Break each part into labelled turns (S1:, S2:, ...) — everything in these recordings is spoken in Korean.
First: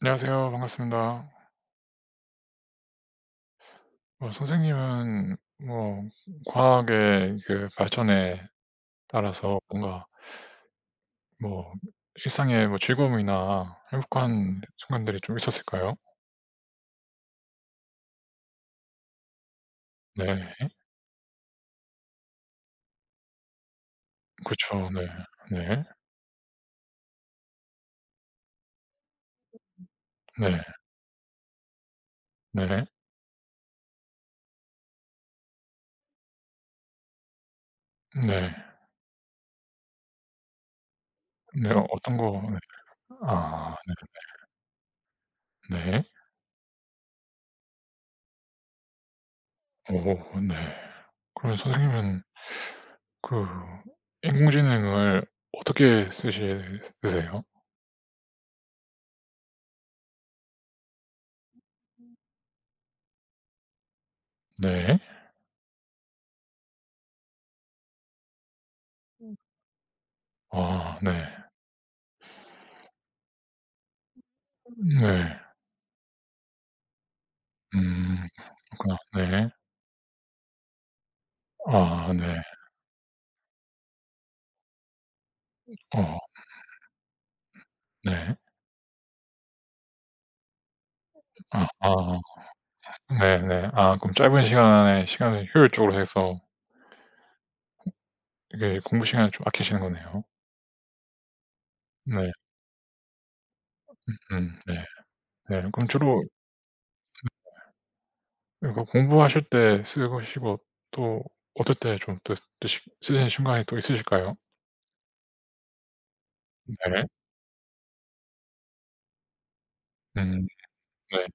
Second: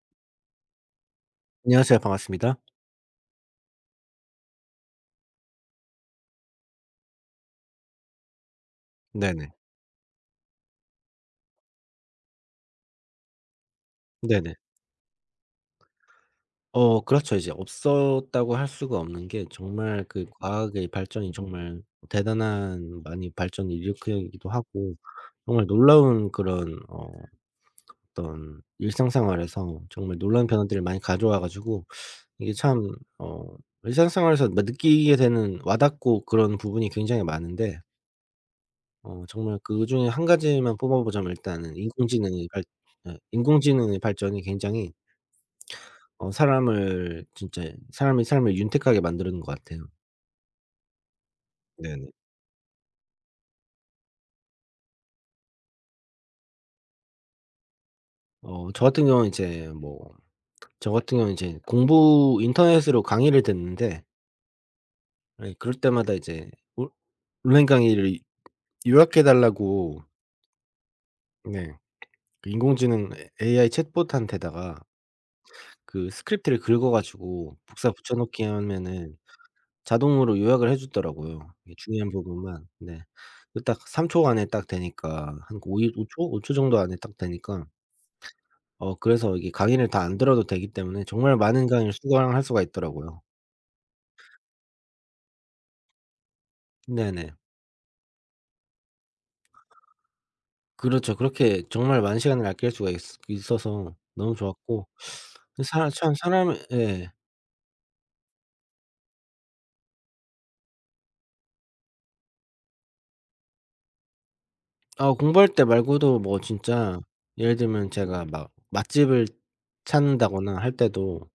S1: 안녕하세요. 반갑습니다.
S2: 안녕하세요. 반갑습니다.
S1: 뭐 선생님은 뭐 과학의 그 발전에
S2: 네네.
S1: 따라서 뭔가 뭐 일상에 뭐 즐거움이나
S2: 네네.
S1: 행복한 순간들이 좀 있었을까요?
S2: 그렇죠. 이제 없었다고 할 수가 없는 게 정말 그
S1: 네.
S2: 과학의 발전이 정말 대단한 많이 발전을 일으키기도
S1: 그쵸.
S2: 하고
S1: 네.
S2: 정말
S1: 네.
S2: 놀라운 그런 어떤 일상생활에서 정말 놀라운
S1: 네.
S2: 변화들을 많이 가져와 가지고 이게
S1: 네.
S2: 참 어 일상생활에서 막 느끼게 되는 와닿고 그런 부분이 굉장히 많은데
S1: 네.
S2: 정말 그중에 한 가지만 뽑아보자면
S1: 네.
S2: 일단은
S1: 어, 어떤 거
S2: 인공지능이
S1: 네.
S2: 발 예,
S1: 아
S2: 인공지능의 발전이 굉장히
S1: 네.
S2: 사람을 진짜 사람이 삶을 윤택하게 만드는 것 같아요.
S1: 오 네. 그러면
S2: 네네.
S1: 선생님은 그 인공지능을 어떻게 쓰시 쓰세요?
S2: 저 같은 경우는 이제 뭐 저 같은 경우는 이제 공부 인터넷으로 강의를 듣는데
S1: 네.
S2: 예, 그럴 때마다 이제 온 온라인 강의를 요약해 달라고
S1: 아 네.
S2: 네, 그 인공지능 AI 챗봇한테다가
S1: 네.
S2: 그 스크립트를 긁어 가지고 복사 붙여
S1: 음.
S2: 넣기
S1: 아
S2: 하면은
S1: 네.
S2: 자동으로 요약을 해 주더라고요. 이 중요한
S1: 아 네.
S2: 부분만. 네. 그 딱 3 초 안에 딱 되니까 한 오이 오
S1: 어
S2: 초? 5 초 정도 안에 딱 되니까
S1: 네.
S2: 그래서 이게 강의를 다 안 들어도 되기 때문에 정말
S1: 아
S2: 많은 강의를
S1: 아
S2: 수강할 수가 있더라고요.
S1: 네네. 아 그럼 짧은 시간에 시간을 효율적으로 해서
S2: 네네.
S1: 이게 공부 시간을 좀 아끼시는 거네요.
S2: 그렇죠. 그렇게 정말 많은
S1: 네.
S2: 시간을 아낄 수가 있 있어서 너무
S1: 네.
S2: 좋았고
S1: 네. 그럼
S2: 사 참
S1: 주로
S2: 사람 예.
S1: 이거 공부하실 때 쓰시고 또 어떨 때 좀 또 쓰시는 순간이 또 있으실까요?
S2: 아, 공부할 때 말고도 뭐 진짜
S1: 네.
S2: 예를 들면 제가 막 맛집을
S1: 음
S2: 찾는다거나 할 때도
S1: 네.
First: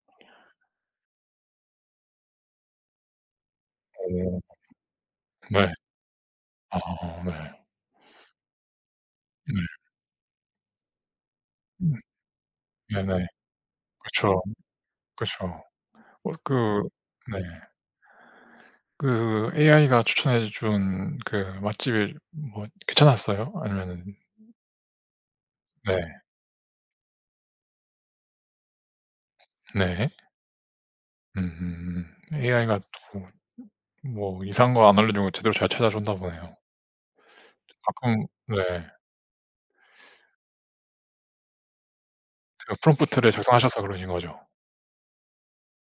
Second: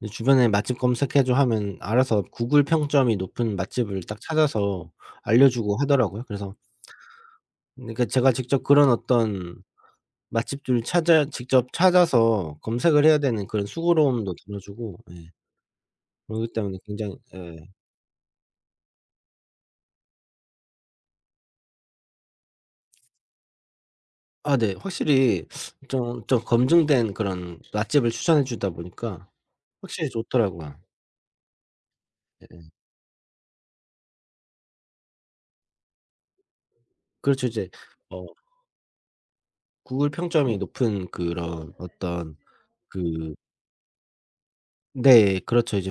S2: 이제 주변에 "맛집 검색해 줘." 하면 알아서 구글 평점이 높은 맛집을 딱
S1: 어
S2: 찾아서 알려
S1: 네.
S2: 주고 하더라고요. 그래서
S1: 아 네.
S2: 그러니까 제가 직접 그런
S1: 네.
S2: 어떤 맛집들을 찾아 직접
S1: 음
S2: 찾아서 검색을 해야
S1: 네네.
S2: 되는 그런 수고로움도
S1: 그쵸.
S2: 덜어 주고 예,
S1: 그쵸. 어
S2: 그러기
S1: 그
S2: 때문에 굉장히
S1: 네.
S2: 예.
S1: 그 AI가 추천해 준 그 맛집이 뭐 괜찮았어요? 아니면은
S2: 아 네. 확실히
S1: 네.
S2: 좀 검증된 그런 맛집을 추천해 주다 보니까
S1: 네.
S2: 확실히 좋더라고요.
S1: 음.
S2: 예예.
S1: AI가 또 뭐 이상한 거 안 알려주고 제대로 잘 찾아줬나 보네요.
S2: 그렇죠. 이제
S1: 가끔
S2: 어
S1: 네.
S2: 구글 평점이 높은 그런 어떤
S1: 그 프롬프트를
S2: 그
S1: 작성하셔서 그러신 거죠?
S2: 네, 그렇죠. 이제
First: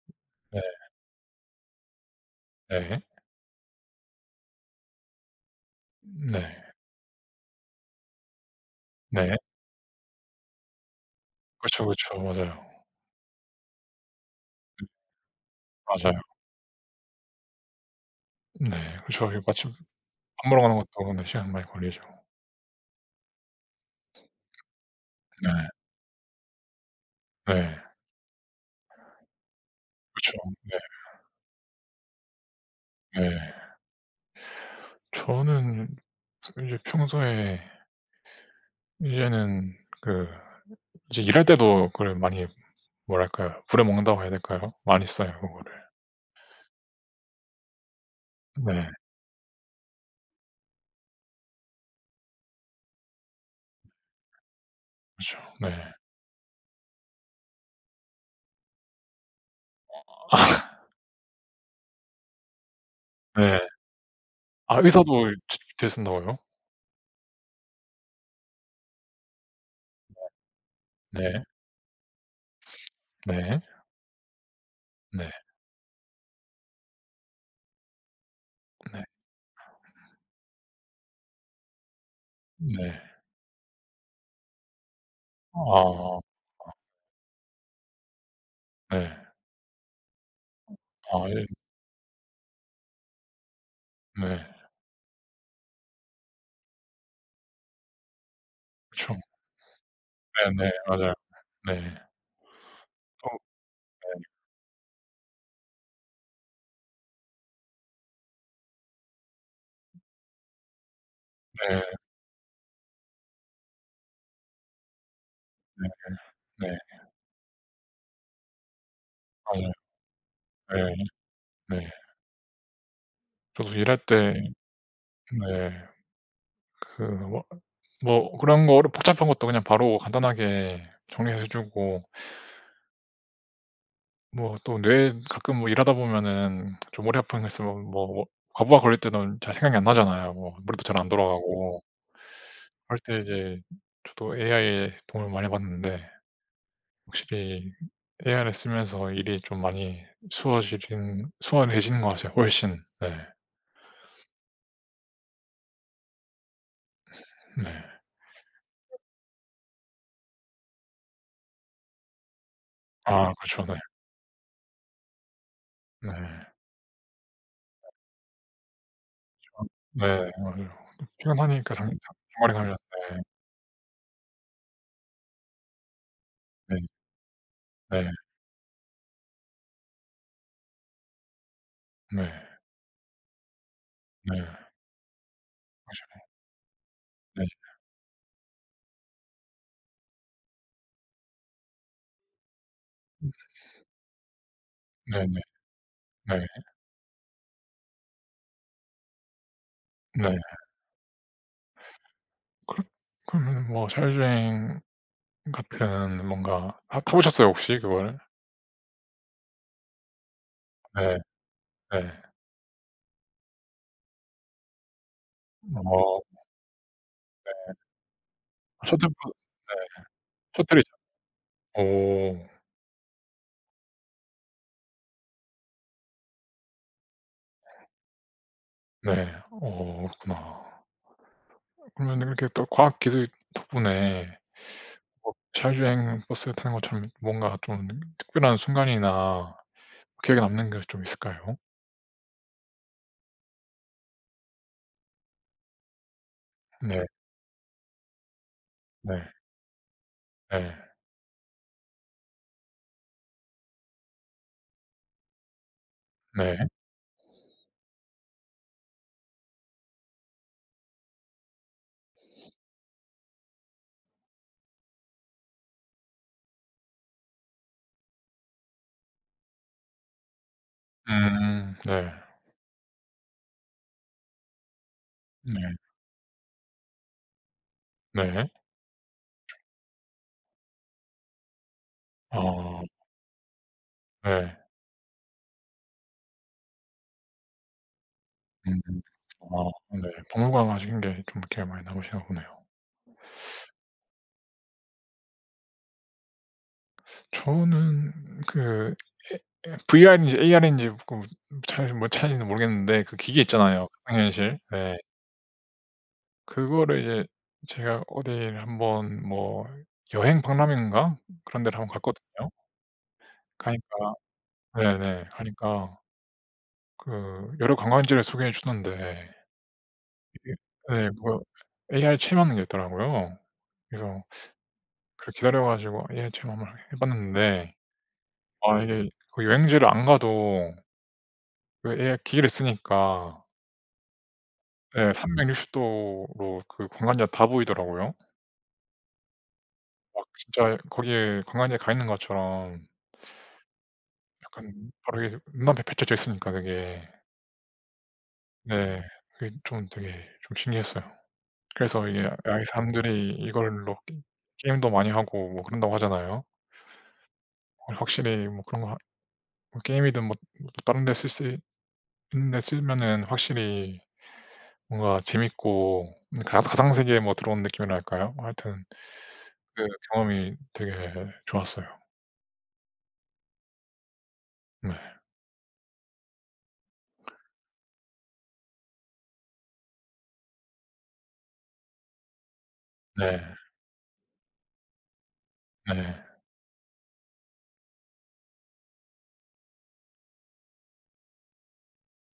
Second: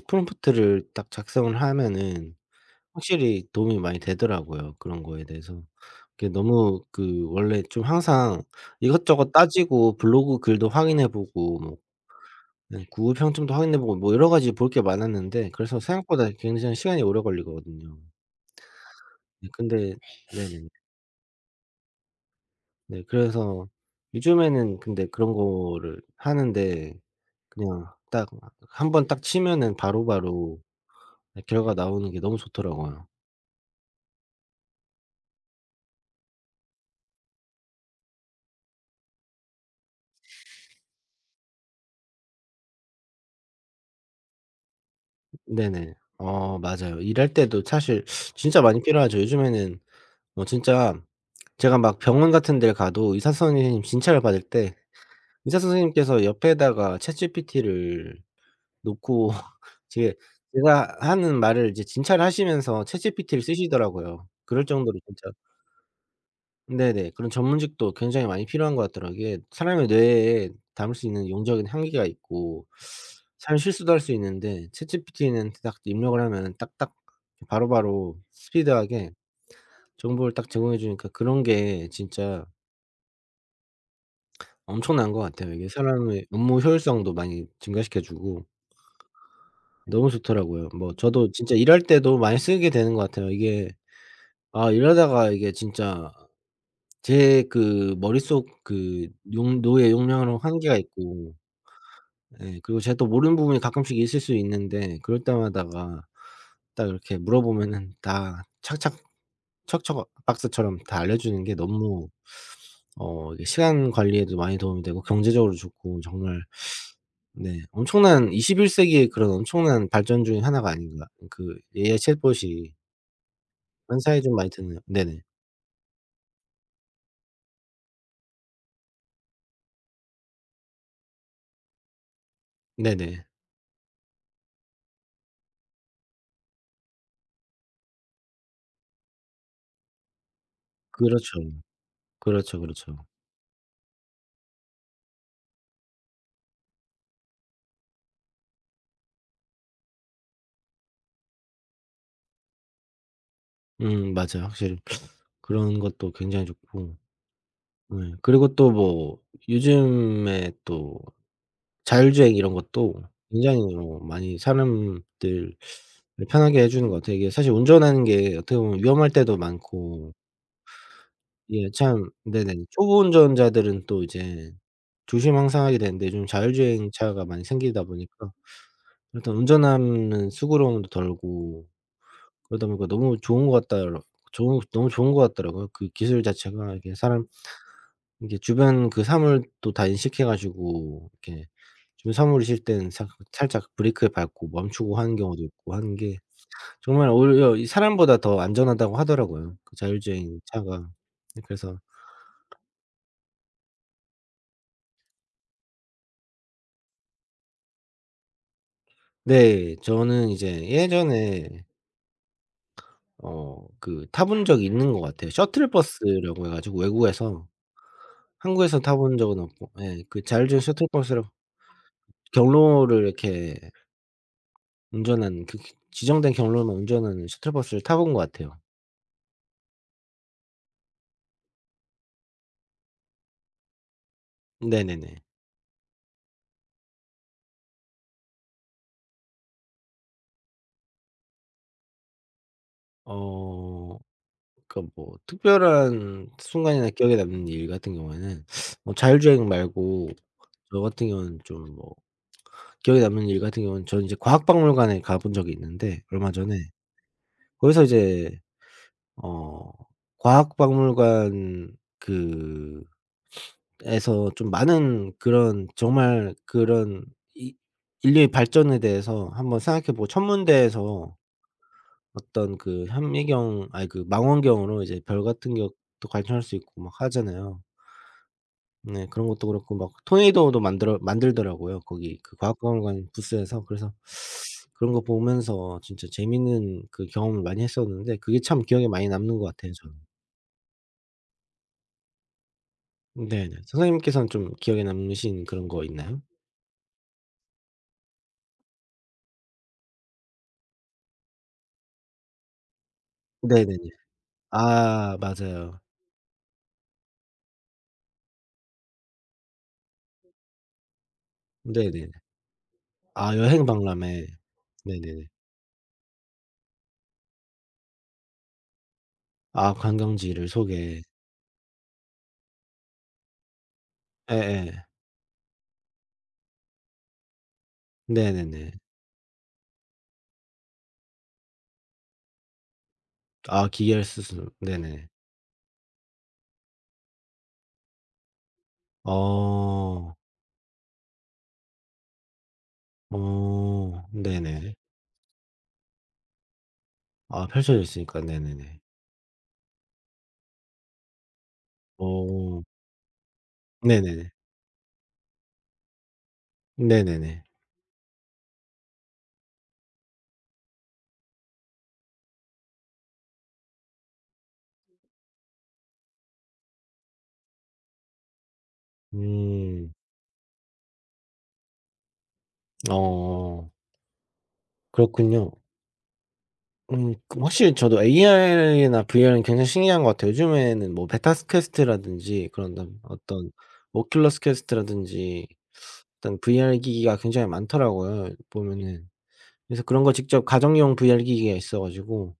S1: 네.
S2: 프롬프트를 딱 작성을 하면은
S1: 네.
S2: 확실히 도움이 많이 되더라고요, 그런 거에 대해서. 그게
S1: 네.
S2: 너무 그 원래 좀 항상 이것저것
S1: 네.
S2: 따지고 블로그 글도 확인해 보고 뭐
S1: 그쵸, 그쵸. 맞아요.
S2: 네, 구글 평점도 확인해 보고 뭐 여러 가지 볼 게 많았는데 그래서
S1: 맞아요.
S2: 생각보다 굉장히 시간이 오래 걸리거든요.
S1: 네. 그쵸. 이
S2: 네
S1: 마침
S2: 근데
S1: 밥 먹으러
S2: 네네.
S1: 가는 것도 네 시간 많이 걸리죠.
S2: 네 그래서 요즘에는 근데 그런
S1: 네.
S2: 거를 하는데
S1: 네.
S2: 그냥 딱 한번 딱 치면은
S1: 그쵸.
S2: 바로바로
S1: 네.
S2: 예, 결과가 나오는 게 너무 좋더라고요.
S1: 네. 저는 이제 평소에 이제는 그 이제 일할 때도 그걸 많이 뭐랄까요. 부려먹는다고 해야 될까요? 많이 써요 그거를.
S2: 네네. 맞아요. 일할 때도 사실 진짜 많이
S1: 네.
S2: 필요하죠. 요즘에는 뭐 진짜 제가 막 병원 같은 데 가도 의사 선생님 진찰을 받을 때
S1: 그렇죠.
S2: 의사
S1: 네.
S2: 선생님께서 옆에다가 챗GPT를 놓고 제 제가 하는 말을 이제 진찰을 하시면서
S1: 아
S2: 챗GPT를
S1: 네.
S2: 쓰시더라고요. 그럴
S1: 아
S2: 정도로 진짜
S1: 의사도 되되 쓴다고요?
S2: 네네. 그런 전문직도 굉장히 많이 필요한 것 같더라고요. 이게 사람의 뇌에 담을 수 있는
S1: 네.
S2: 용적인 한계가 있고 사람
S1: 네.
S2: 실수도 할 수 있는데
S1: 네.
S2: 챗GPT는 딱 입력을 하면 딱딱 바로바로
S1: 네.
S2: 스피드하게 정보를 딱 제공해 주니까 그런 게 진짜
S1: 네.
S2: 엄청난 것 같아요. 이게
S1: 아.
S2: 사람의 업무 효율성도 많이 증가시켜 주고
S1: 네.
S2: 너무 좋더라고요. 뭐
S1: 아
S2: 저도
S1: 예.
S2: 진짜 일할 때도 많이 쓰게 되는 것 같아요. 이게
S1: 네.
S2: 아 이러다가 이게 진짜 제 그 머릿속 그
S1: 그쵸.
S2: 용 노예 용량으로
S1: 네네.
S2: 한계가
S1: 맞아요.
S2: 있고
S1: 네.
S2: 예. 그리고 제가 또
S1: 어
S2: 모르는 부분이 가끔씩 있을 수 있는데 그럴 때마다가 딱 이렇게 물어보면은 다 착착 척척 박사처럼 다 알려주는 게
S1: 네.
S2: 너무 이게 시간 관리에도 많이 도움이 되고 경제적으로 좋고 정말
S1: 네. 네.
S2: 네, 엄청난 21 세기의 그런
S1: 맞아요.
S2: 엄청난 발전 중에 하나가
S1: 네.
S2: 아닌가. 그
S1: 네.
S2: AI 챗봇이
S1: 저도 일할
S2: 한사에
S1: 때
S2: 좀 많이 드네요. 네네.
S1: 네. 그 뭐 뭐 그런 거를 복잡한 것도 그냥 바로 간단하게 정리해 주고
S2: 네네.
S1: 뭐 또 뇌 가끔 뭐 일하다 보면은 좀 머리 아픈 거 있으면 뭐 뭐 과부하 걸릴 때는 잘 생각이 안 나잖아요. 뭐 머리도 잘 안
S2: 그렇죠.
S1: 돌아가고.
S2: 그렇죠, 그렇죠.
S1: 할 때 이제 저도 AI의 도움을 많이 받는데 확실히 AI를 쓰면서 일이 좀 많이 수월해지는 것 같아요 훨씬. 네.
S2: 맞아요. 확실히 그런 것도 굉장히 좋고
S1: 네.
S2: 네. 그리고 또 뭐 요즘에 또 자율주행 이런 것도
S1: 아 그쵸.
S2: 굉장히
S1: 네.
S2: 뭐 많이 사람들을
S1: 네.
S2: 편하게 해 주는 것 같아요. 이게 사실 운전하는 게 어떻게 보면 위험할 때도
S1: 네
S2: 많고
S1: 맞아요.
S2: 이게
S1: 피곤하니까 장 장
S2: 참
S1: 주말에
S2: 네네.
S1: 가면
S2: 초보 운전자들은 또 이제 조심 항상 하게 되는데 요즘
S1: 네. 네.
S2: 자율주행 차가 많이 생기다
S1: 네.
S2: 보니까 일단 운전하는 수고로움도 덜고
S1: 네.
S2: 그러다 보니까 너무 좋은 것 같다
S1: 네.
S2: 좋은 것 같더라고요. 그 기술 자체가 이게 사람
S1: 네.
S2: 이게 주변 그 사물도 다 인식해 가지고 이렇게 주변 사물이 싫을 때는 살 살짝 브레이크를 밟고 멈추고 하는
S1: 네네.
S2: 경우도 있고 하는 게
S1: 네.
S2: 정말 오히려 이 사람보다 더 안전하다고 하더라고요, 그
S1: 네.
S2: 자율주행 차가. 네 그래서
S1: 그러 그러면은 뭐 자율주행 같은 뭔가 아 타 보셨어요 혹시 그거를?
S2: 네. 저는 이제
S1: 네.
S2: 예전에
S1: 네.
S2: 그 타본 적이 있는 것 같아요.
S1: 어
S2: 셔틀버스라고 해 가지고 외국에서 한국에서
S1: 셔틀버
S2: 타본 적은 없고 예,
S1: 네.
S2: 그 자율주행 셔틀
S1: 셔틀이죠.
S2: 버스라
S1: 오.
S2: 경로를 이렇게 운전하는 그 기 지정된 경로만 운전하는 셔틀버스를 타본 것 같아요.
S1: 네. 어 그렇구나. 그러면 이렇게 또 과학 기술 덕분에
S2: 네네네.
S1: 뭐 자율주행 버스 타는 것처럼 뭔가 좀 특별한 순간이나 기억에 남는 게 좀 있을까요?
S2: 어 그러니까 뭐 특별한 순간이나
S1: 네.
S2: 기억에 남는 일 같은 경우에는 뭐
S1: 네.
S2: 자율주행 말고
S1: 네.
S2: 저 같은 경우는 좀 뭐 기억에 남는 일 같은 경우는 저는 이제 과학박물관에 가본 적이 있는데 얼마 전에
S1: 네.
S2: 거기서 이제 어 과학박물관 그 에서 좀 많은 그런 정말 그런 이 인류의 발전에 대해서 한번 생각해 보고 천문대에서
S1: 음. 네.
S2: 어떤 그 현미경 아니 그 망원경으로 이제 별 같은 것도
S1: 네.
S2: 관찰할 수 있고 막 하잖아요.
S1: 네.
S2: 네 그런 것도 그렇고 막 토네이도도 만들어 만들더라고요. 거기 그
S1: 아
S2: 과학박물관 부스에서. 그래서
S1: 네.
S2: 그런 거 보면서 진짜 재밌는 그 경험을 많이 했었는데 그게 참 기억에
S1: 음.
S2: 많이 남는 것
S1: 아
S2: 같아요 저는.
S1: 네. 박물관 가신 게 좀 기억에 많이 남으시나 보네요.
S2: 네네. 선생님께서는 좀 기억에 남으신 그런 거 있나요?
S1: 저는 그 에 에 VR인지 AR인지 그 잘 뭐 차이는 모르겠는데 그 기계 있잖아요,
S2: 네네네.
S1: 가상현실. 네.
S2: 아 맞아요.
S1: 그거를 이제 제가 어딜 한번 뭐 여행 박람회인가 그런 데를 한번
S2: 네네.
S1: 갔거든요.
S2: 아 여행
S1: 가니까
S2: 박람회.
S1: 네네.
S2: 네네네.
S1: 가니까 그 여러 관광지를 소개해 주던데
S2: 아 관광지를
S1: 이게
S2: 소개.
S1: 네 뭐 AR 체험하는 게 있더라고요. 그래서
S2: 예예.
S1: 그걸 기다려 가지고 AR 체험 한번 해 봤는데
S2: 네네네.
S1: 아 이게 그 여행지를 안 가도 그 에이알 기기를 쓰니까
S2: 아 기계를 쓰스는 네네.
S1: 네. 360 도로 그 광안리가 다 보이더라고요.
S2: 어.
S1: 막 진짜 거기에 광안리에 가 있는 것처럼
S2: 어 네네.
S1: 약간 바로 이게 눈앞에 펼쳐져 있으니까 그게.
S2: 아 펼쳐져 있으니까 네네네.
S1: 네. 그게 좀 되게 좀 신기했어요. 그래서 이게 아
S2: 어
S1: 이 사람들이 이걸로 게
S2: 네네네.
S1: 게임도 많이 하고 뭐 그런다고 하잖아요.
S2: 네네네.
S1: 어 확실히 뭐 그런 거 하 뭐 게임이든 뭐 뭐 다른 데 쓸 수 있는데 쓰면은 확실히 뭔가 재밌고 가 가상 세계에 뭐 들어온 느낌이랄까요? 하여튼 그
S2: 음.
S1: 경험이 되게 좋았어요.
S2: 어
S1: 네.
S2: 그렇군요. 그 확실히 저도 AI나 VR은 굉장히 신기한 것 같아요. 요즘에는 뭐 베타스 퀘스트라든지 그런 다음
S1: 네.
S2: 어떤 오큘러스 퀘스트라든지
S1: 네.
S2: 어떤 VR 기기가 굉장히 많더라고요 보면은. 그래서 그런 거 직접 가정용 VR 기기가 있어 가지고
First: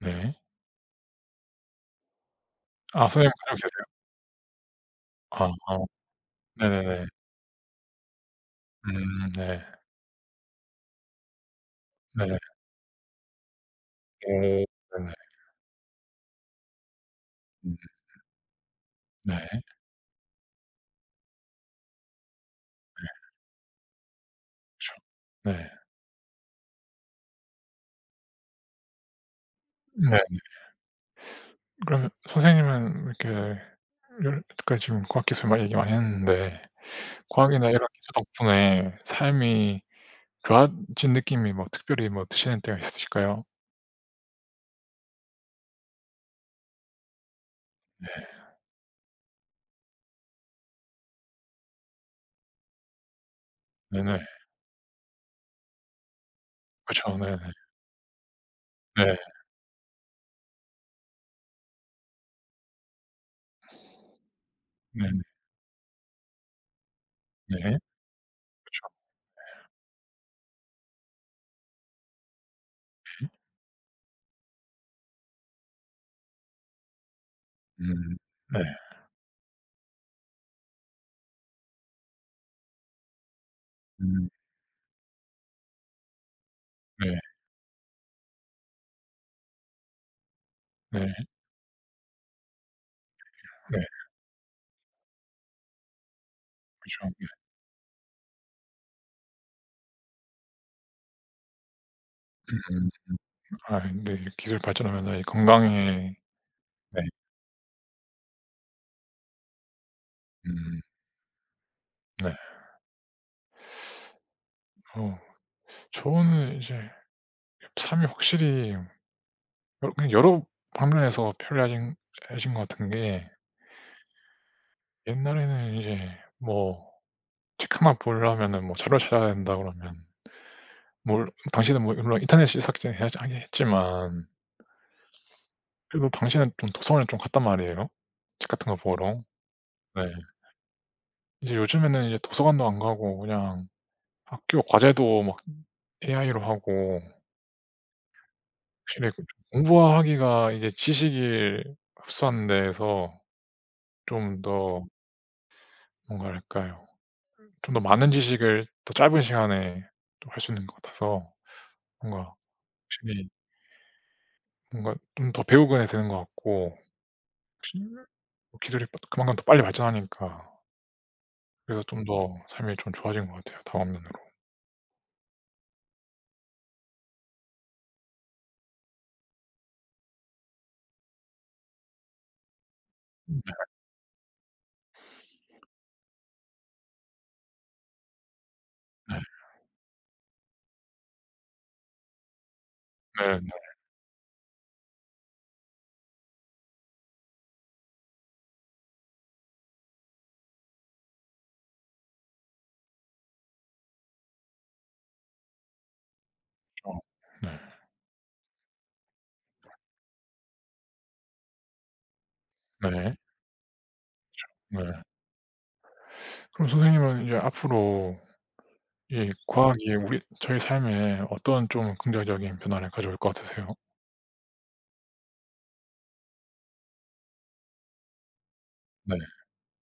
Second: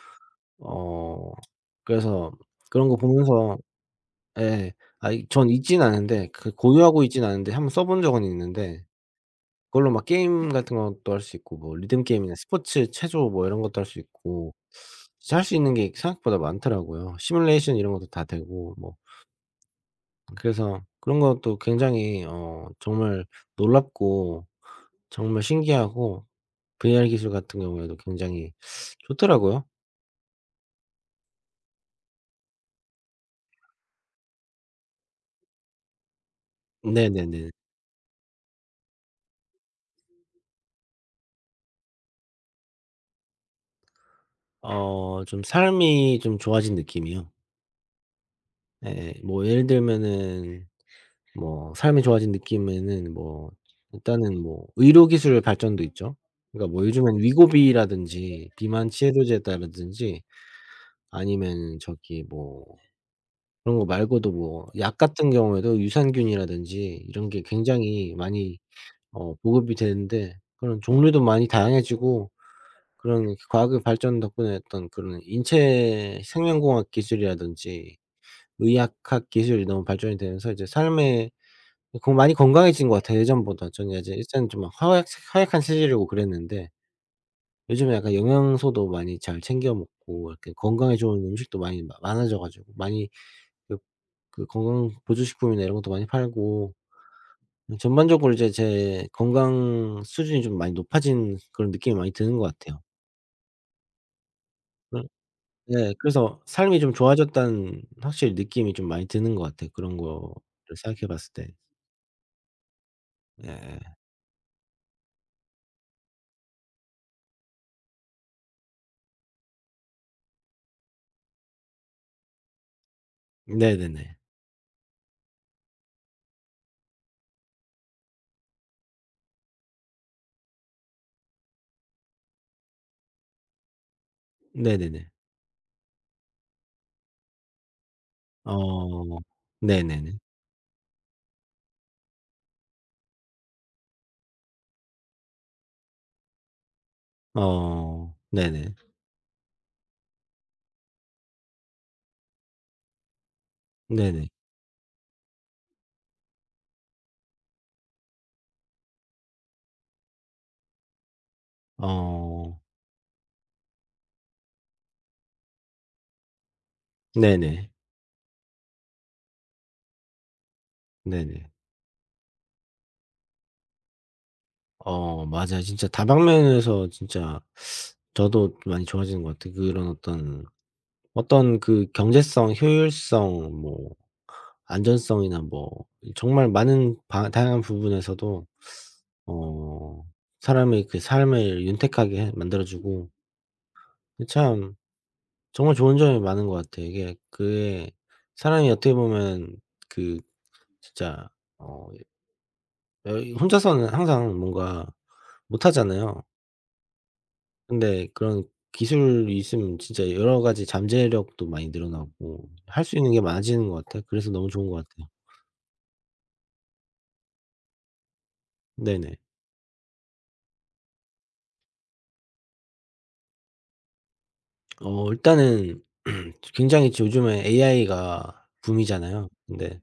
S1: 네.
S2: 어 그래서 그런 거
S1: 아 선생님
S2: 보면서
S1: 가지고 계세요?
S2: 예. 아이,
S1: 아
S2: 전
S1: 아.
S2: 있진 않은데 그 보유하고
S1: 네네네.
S2: 있진 않은데 한번 써본 적은 있는데
S1: 네.
S2: 그걸로 막 게임 같은 것도 할 수 있고 뭐 리듬 게임이나
S1: 네네.
S2: 스포츠 체조 뭐 이런 것도 할 수
S1: 오
S2: 있고
S1: 네네.
S2: 진짜 할 수 있는 게 생각보다 많더라고요.
S1: 음
S2: 시뮬레이션 이런 것도 다 되고 뭐
S1: 네.
S2: 그래서 그런 것도 굉장히 정말 놀랍고
S1: 그쵸.
S2: 정말
S1: 네.
S2: 신기하고 VR 기술 같은 경우에도 굉장히 좋더라고요.
S1: 네. 그러면 선생님은 이렇게 여태까지 지금 과학기술만 얘기 많이 했는데
S2: 네네네.
S1: 과학이나 이런 기술 덕분에 삶이 좋아진 느낌이 뭐 특별히 뭐 드시는 때가 있으실까요?
S2: 어 좀 삶이 좀 좋아진 느낌이요. 예 뭐 예를 들면은 뭐 삶이 좋아진 느낌에는 뭐
S1: 네네.
S2: 일단은 뭐 의료 기술 발전도 있죠. 그러니까 뭐
S1: 그쵸.
S2: 요즘엔
S1: 네네.
S2: 위고비라든지 비만
S1: 네.
S2: 치료제다라든지 아니면 저기 뭐 그런 거 말고도 뭐 약 같은
S1: 네네.
S2: 경우에도 유산균이라든지 이런 게
S1: 네.
S2: 굉장히 많이
S1: 그쵸.
S2: 보급이 되는데 그런 종류도 많이 다양해지고 그런 과학의 발전 덕분에 어떤 그런 인체 생명공학 기술이라든지
S1: 음. 네.
S2: 의학학 기술이 너무 발전이 되면서 이제 삶에 건 많이 건강해진 것 같아요 예전보다. 저는 이제
S1: 음.
S2: 일단 좀 허약한 체질이고 그랬는데
S1: 네.
S2: 요즘에 약간 영양소도 많이 잘 챙겨 먹고 이렇게 건강에 좋은
S1: 네.
S2: 음식도 많이 마 많아져 가지고 많이 그
S1: 네.
S2: 건강 보조식품이나 이런 것도 많이 팔고
S1: 그쵸.
S2: 전반적으로 이제 제 건강 수준이 좀 많이 높아진 그런 느낌이 많이 드는 것 같아요.
S1: 음음. 아 근데 기술이
S2: 그
S1: 발전하면서 이
S2: 네.
S1: 건강에
S2: 그래서 '삶이 좀
S1: 네.
S2: 좋아졌다.'는 확실히 느낌이 좀 많이 드는 것 같아요 그런 거를
S1: 음
S2: 생각해 봤을 때.
S1: 네.
S2: 예예.
S1: 어 저는 이제 삶이 확실히 여러 그냥 여러 방면에서 편리해진 해진 것 같은 게
S2: 네네네.
S1: 옛날에는 이제 뭐 책 하나 보려면은 뭐 자료를 찾아야 된다 그러면 물 당시에는 뭐 물론 인터넷이 있었긴 해야지 하긴 했지만
S2: 네네네.
S1: 그래도 당시에는 좀 도서관에 좀 갔단 말이에요, 책 같은 거 보러.
S2: 어.
S1: 네.
S2: 네네네.
S1: 이제 요즘에는 이제 도서관도 안 가고 그냥 학교 과제도 막 AI로 하고
S2: 어. 네네.
S1: 확실히 그 공부하기가 이제 지식을 흡수하는 데에서
S2: 네네.
S1: 좀 더 뭔가 랄까요 좀 더 많은 지식을 더 짧은 시간에 좀 할 수 있는 것 같아서 뭔가
S2: 어.
S1: 확실히 뭔가 좀 더 배우게 되는 것 같고
S2: 네네.
S1: 확실히 뭐 기술이 빠 그만큼 더 빨리 발전하니까
S2: 네네.
S1: 그래서 좀 더 삶이 좀 좋아진 것 같아요 다방면으로.
S2: 어 맞아요. 진짜 다방면에서 진짜 저도 많이 좋아지는 것 같아요. 그런 어떤, 어떤 그 경제성,
S1: 네 네.
S2: 효율성 뭐 안전성이나 뭐 정말 많은 바 다양한 부분에서도
S1: 네
S2: 어 사람의 그 삶을 윤택하게 해 만들어 주고 참 정말 좋은 점이 많은 것 같아요. 이게 그게 사람이 어떻게 보면 그 진짜 어 여 혼자서는 항상 뭔가 못하잖아요.
S1: 네.
S2: 근데 그런 기술이 있으면 진짜 여러 가지 잠재력도 많이 늘어나고 할
S1: 네. 네. 어,
S2: 수 있는
S1: 네.
S2: 게 많아지는 것 같아요. 그래서 너무 좋은
S1: 네,
S2: 것
S1: 네.
S2: 같아요.
S1: 그럼 선생님은 이제 앞으로
S2: 네네.
S1: 이 과학이 우리 저희 삶에 어떤 좀 긍정적인 변화를 가져올 것 같으세요?
S2: 어 일단은 굉장히 지 요즘에 AI가
S1: 네.
S2: 붐이잖아요. 근데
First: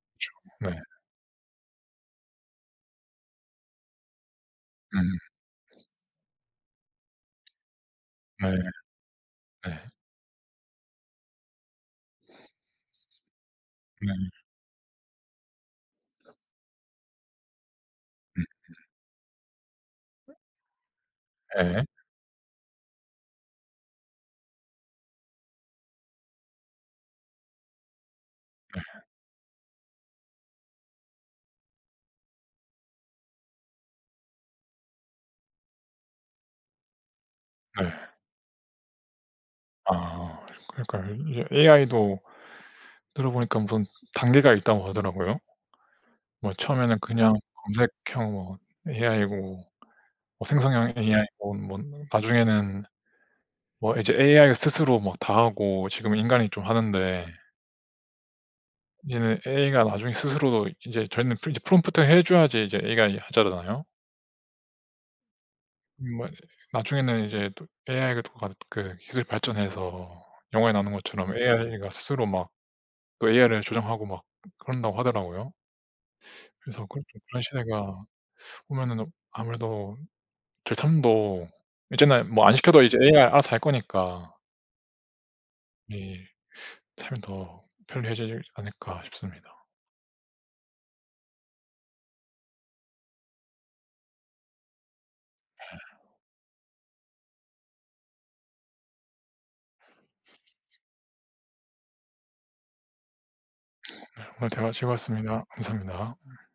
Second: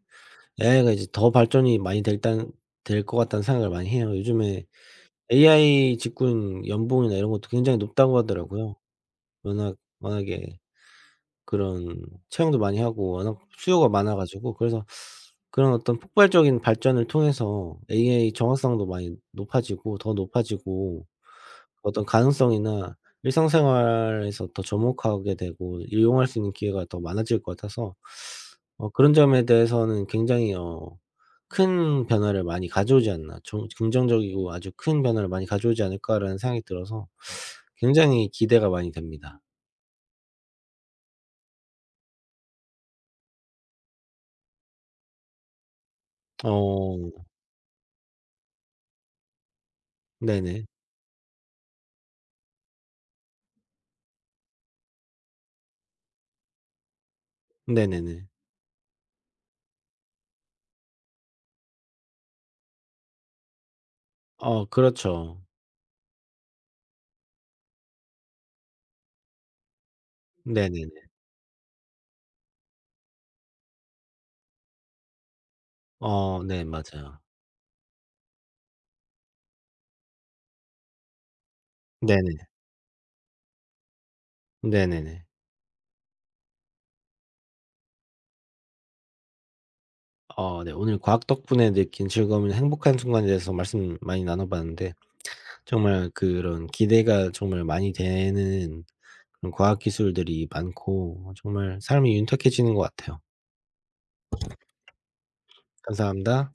S1: 네.
S2: AI가 이제 더 발전이 많이 될 단 될것 같다는 생각을 많이 해요. 요즘에
S1: 음.
S2: AI 직군 연봉이나 이런 것도 굉장히 높다고
S1: 네.
S2: 하더라고요.
S1: 네.
S2: 워낙에 그런 채용도 많이 하고 워낙 수요가 많아
S1: 네.
S2: 가지고 그래서 그런 어떤 폭발적인 발전을 통해서 AI 정확성도 많이 높아지고 더 높아지고
S1: 예.
S2: 어떤 가능성이나 일상생활에서 더 접목하게 되고 이용할 수 있는 기회가 더 많아질 것 같아서 그런 점에 대해서는 굉장히 큰 변화를 많이 가져오지 않나 좀 긍정적이고 아주 큰 변화를 많이 가져오지 않을까라는 생각이 들어서
S1: 네.
S2: 굉장히 기대가 많이 됩니다.
S1: 아. 그러니까 이게 AI도 들어보니까 무슨 단계가 있다고 하더라고요. 뭐 처음에는
S2: 어
S1: 그냥 검색형 뭐 AI고 뭐
S2: 네네.
S1: 생성형 AI고 뭐 나중에는 뭐 이제 AI가 스스로 막 다 하고 지금 인간이 좀 하는데
S2: 네네네.
S1: 얘는 AI가 나중에 스스로도 이제 저희는 이제 프롬프트를 해 줘야지 이제 AI가 하잖아요.
S2: 어 그렇죠.
S1: 뭐 나중에는 이제 또 AI가 또 가 그 기술이 발전해서 영화에 나오는
S2: 네네네.
S1: 것처럼 AI가 스스로 막 또 AI를 조정하고 막 그런다고 하더라고요.
S2: 어 네
S1: 그래서 그
S2: 맞아요.
S1: 좀 그런 시대가 오면은 아무래도 제 삶도 이제는
S2: 네네.
S1: 뭐 안 시켜도 이제 AI 알아서 할 거니까
S2: 네네네.
S1: 이 삶이 더 편리해지지 않을까 싶습니다.
S2: 어 네. 오늘 과학 덕분에 느낀 즐거움이나 행복한 순간에 대해서 말씀 많이 나눠 봤는데 정말 그런 기대가 정말 많이 되는 그런 과학 기술들이 많고 정말 삶이 윤택해지는 것 같아요.
S1: 네 오늘 대화 즐거웠습니다. 감사합니다.
S2: 감사합니다.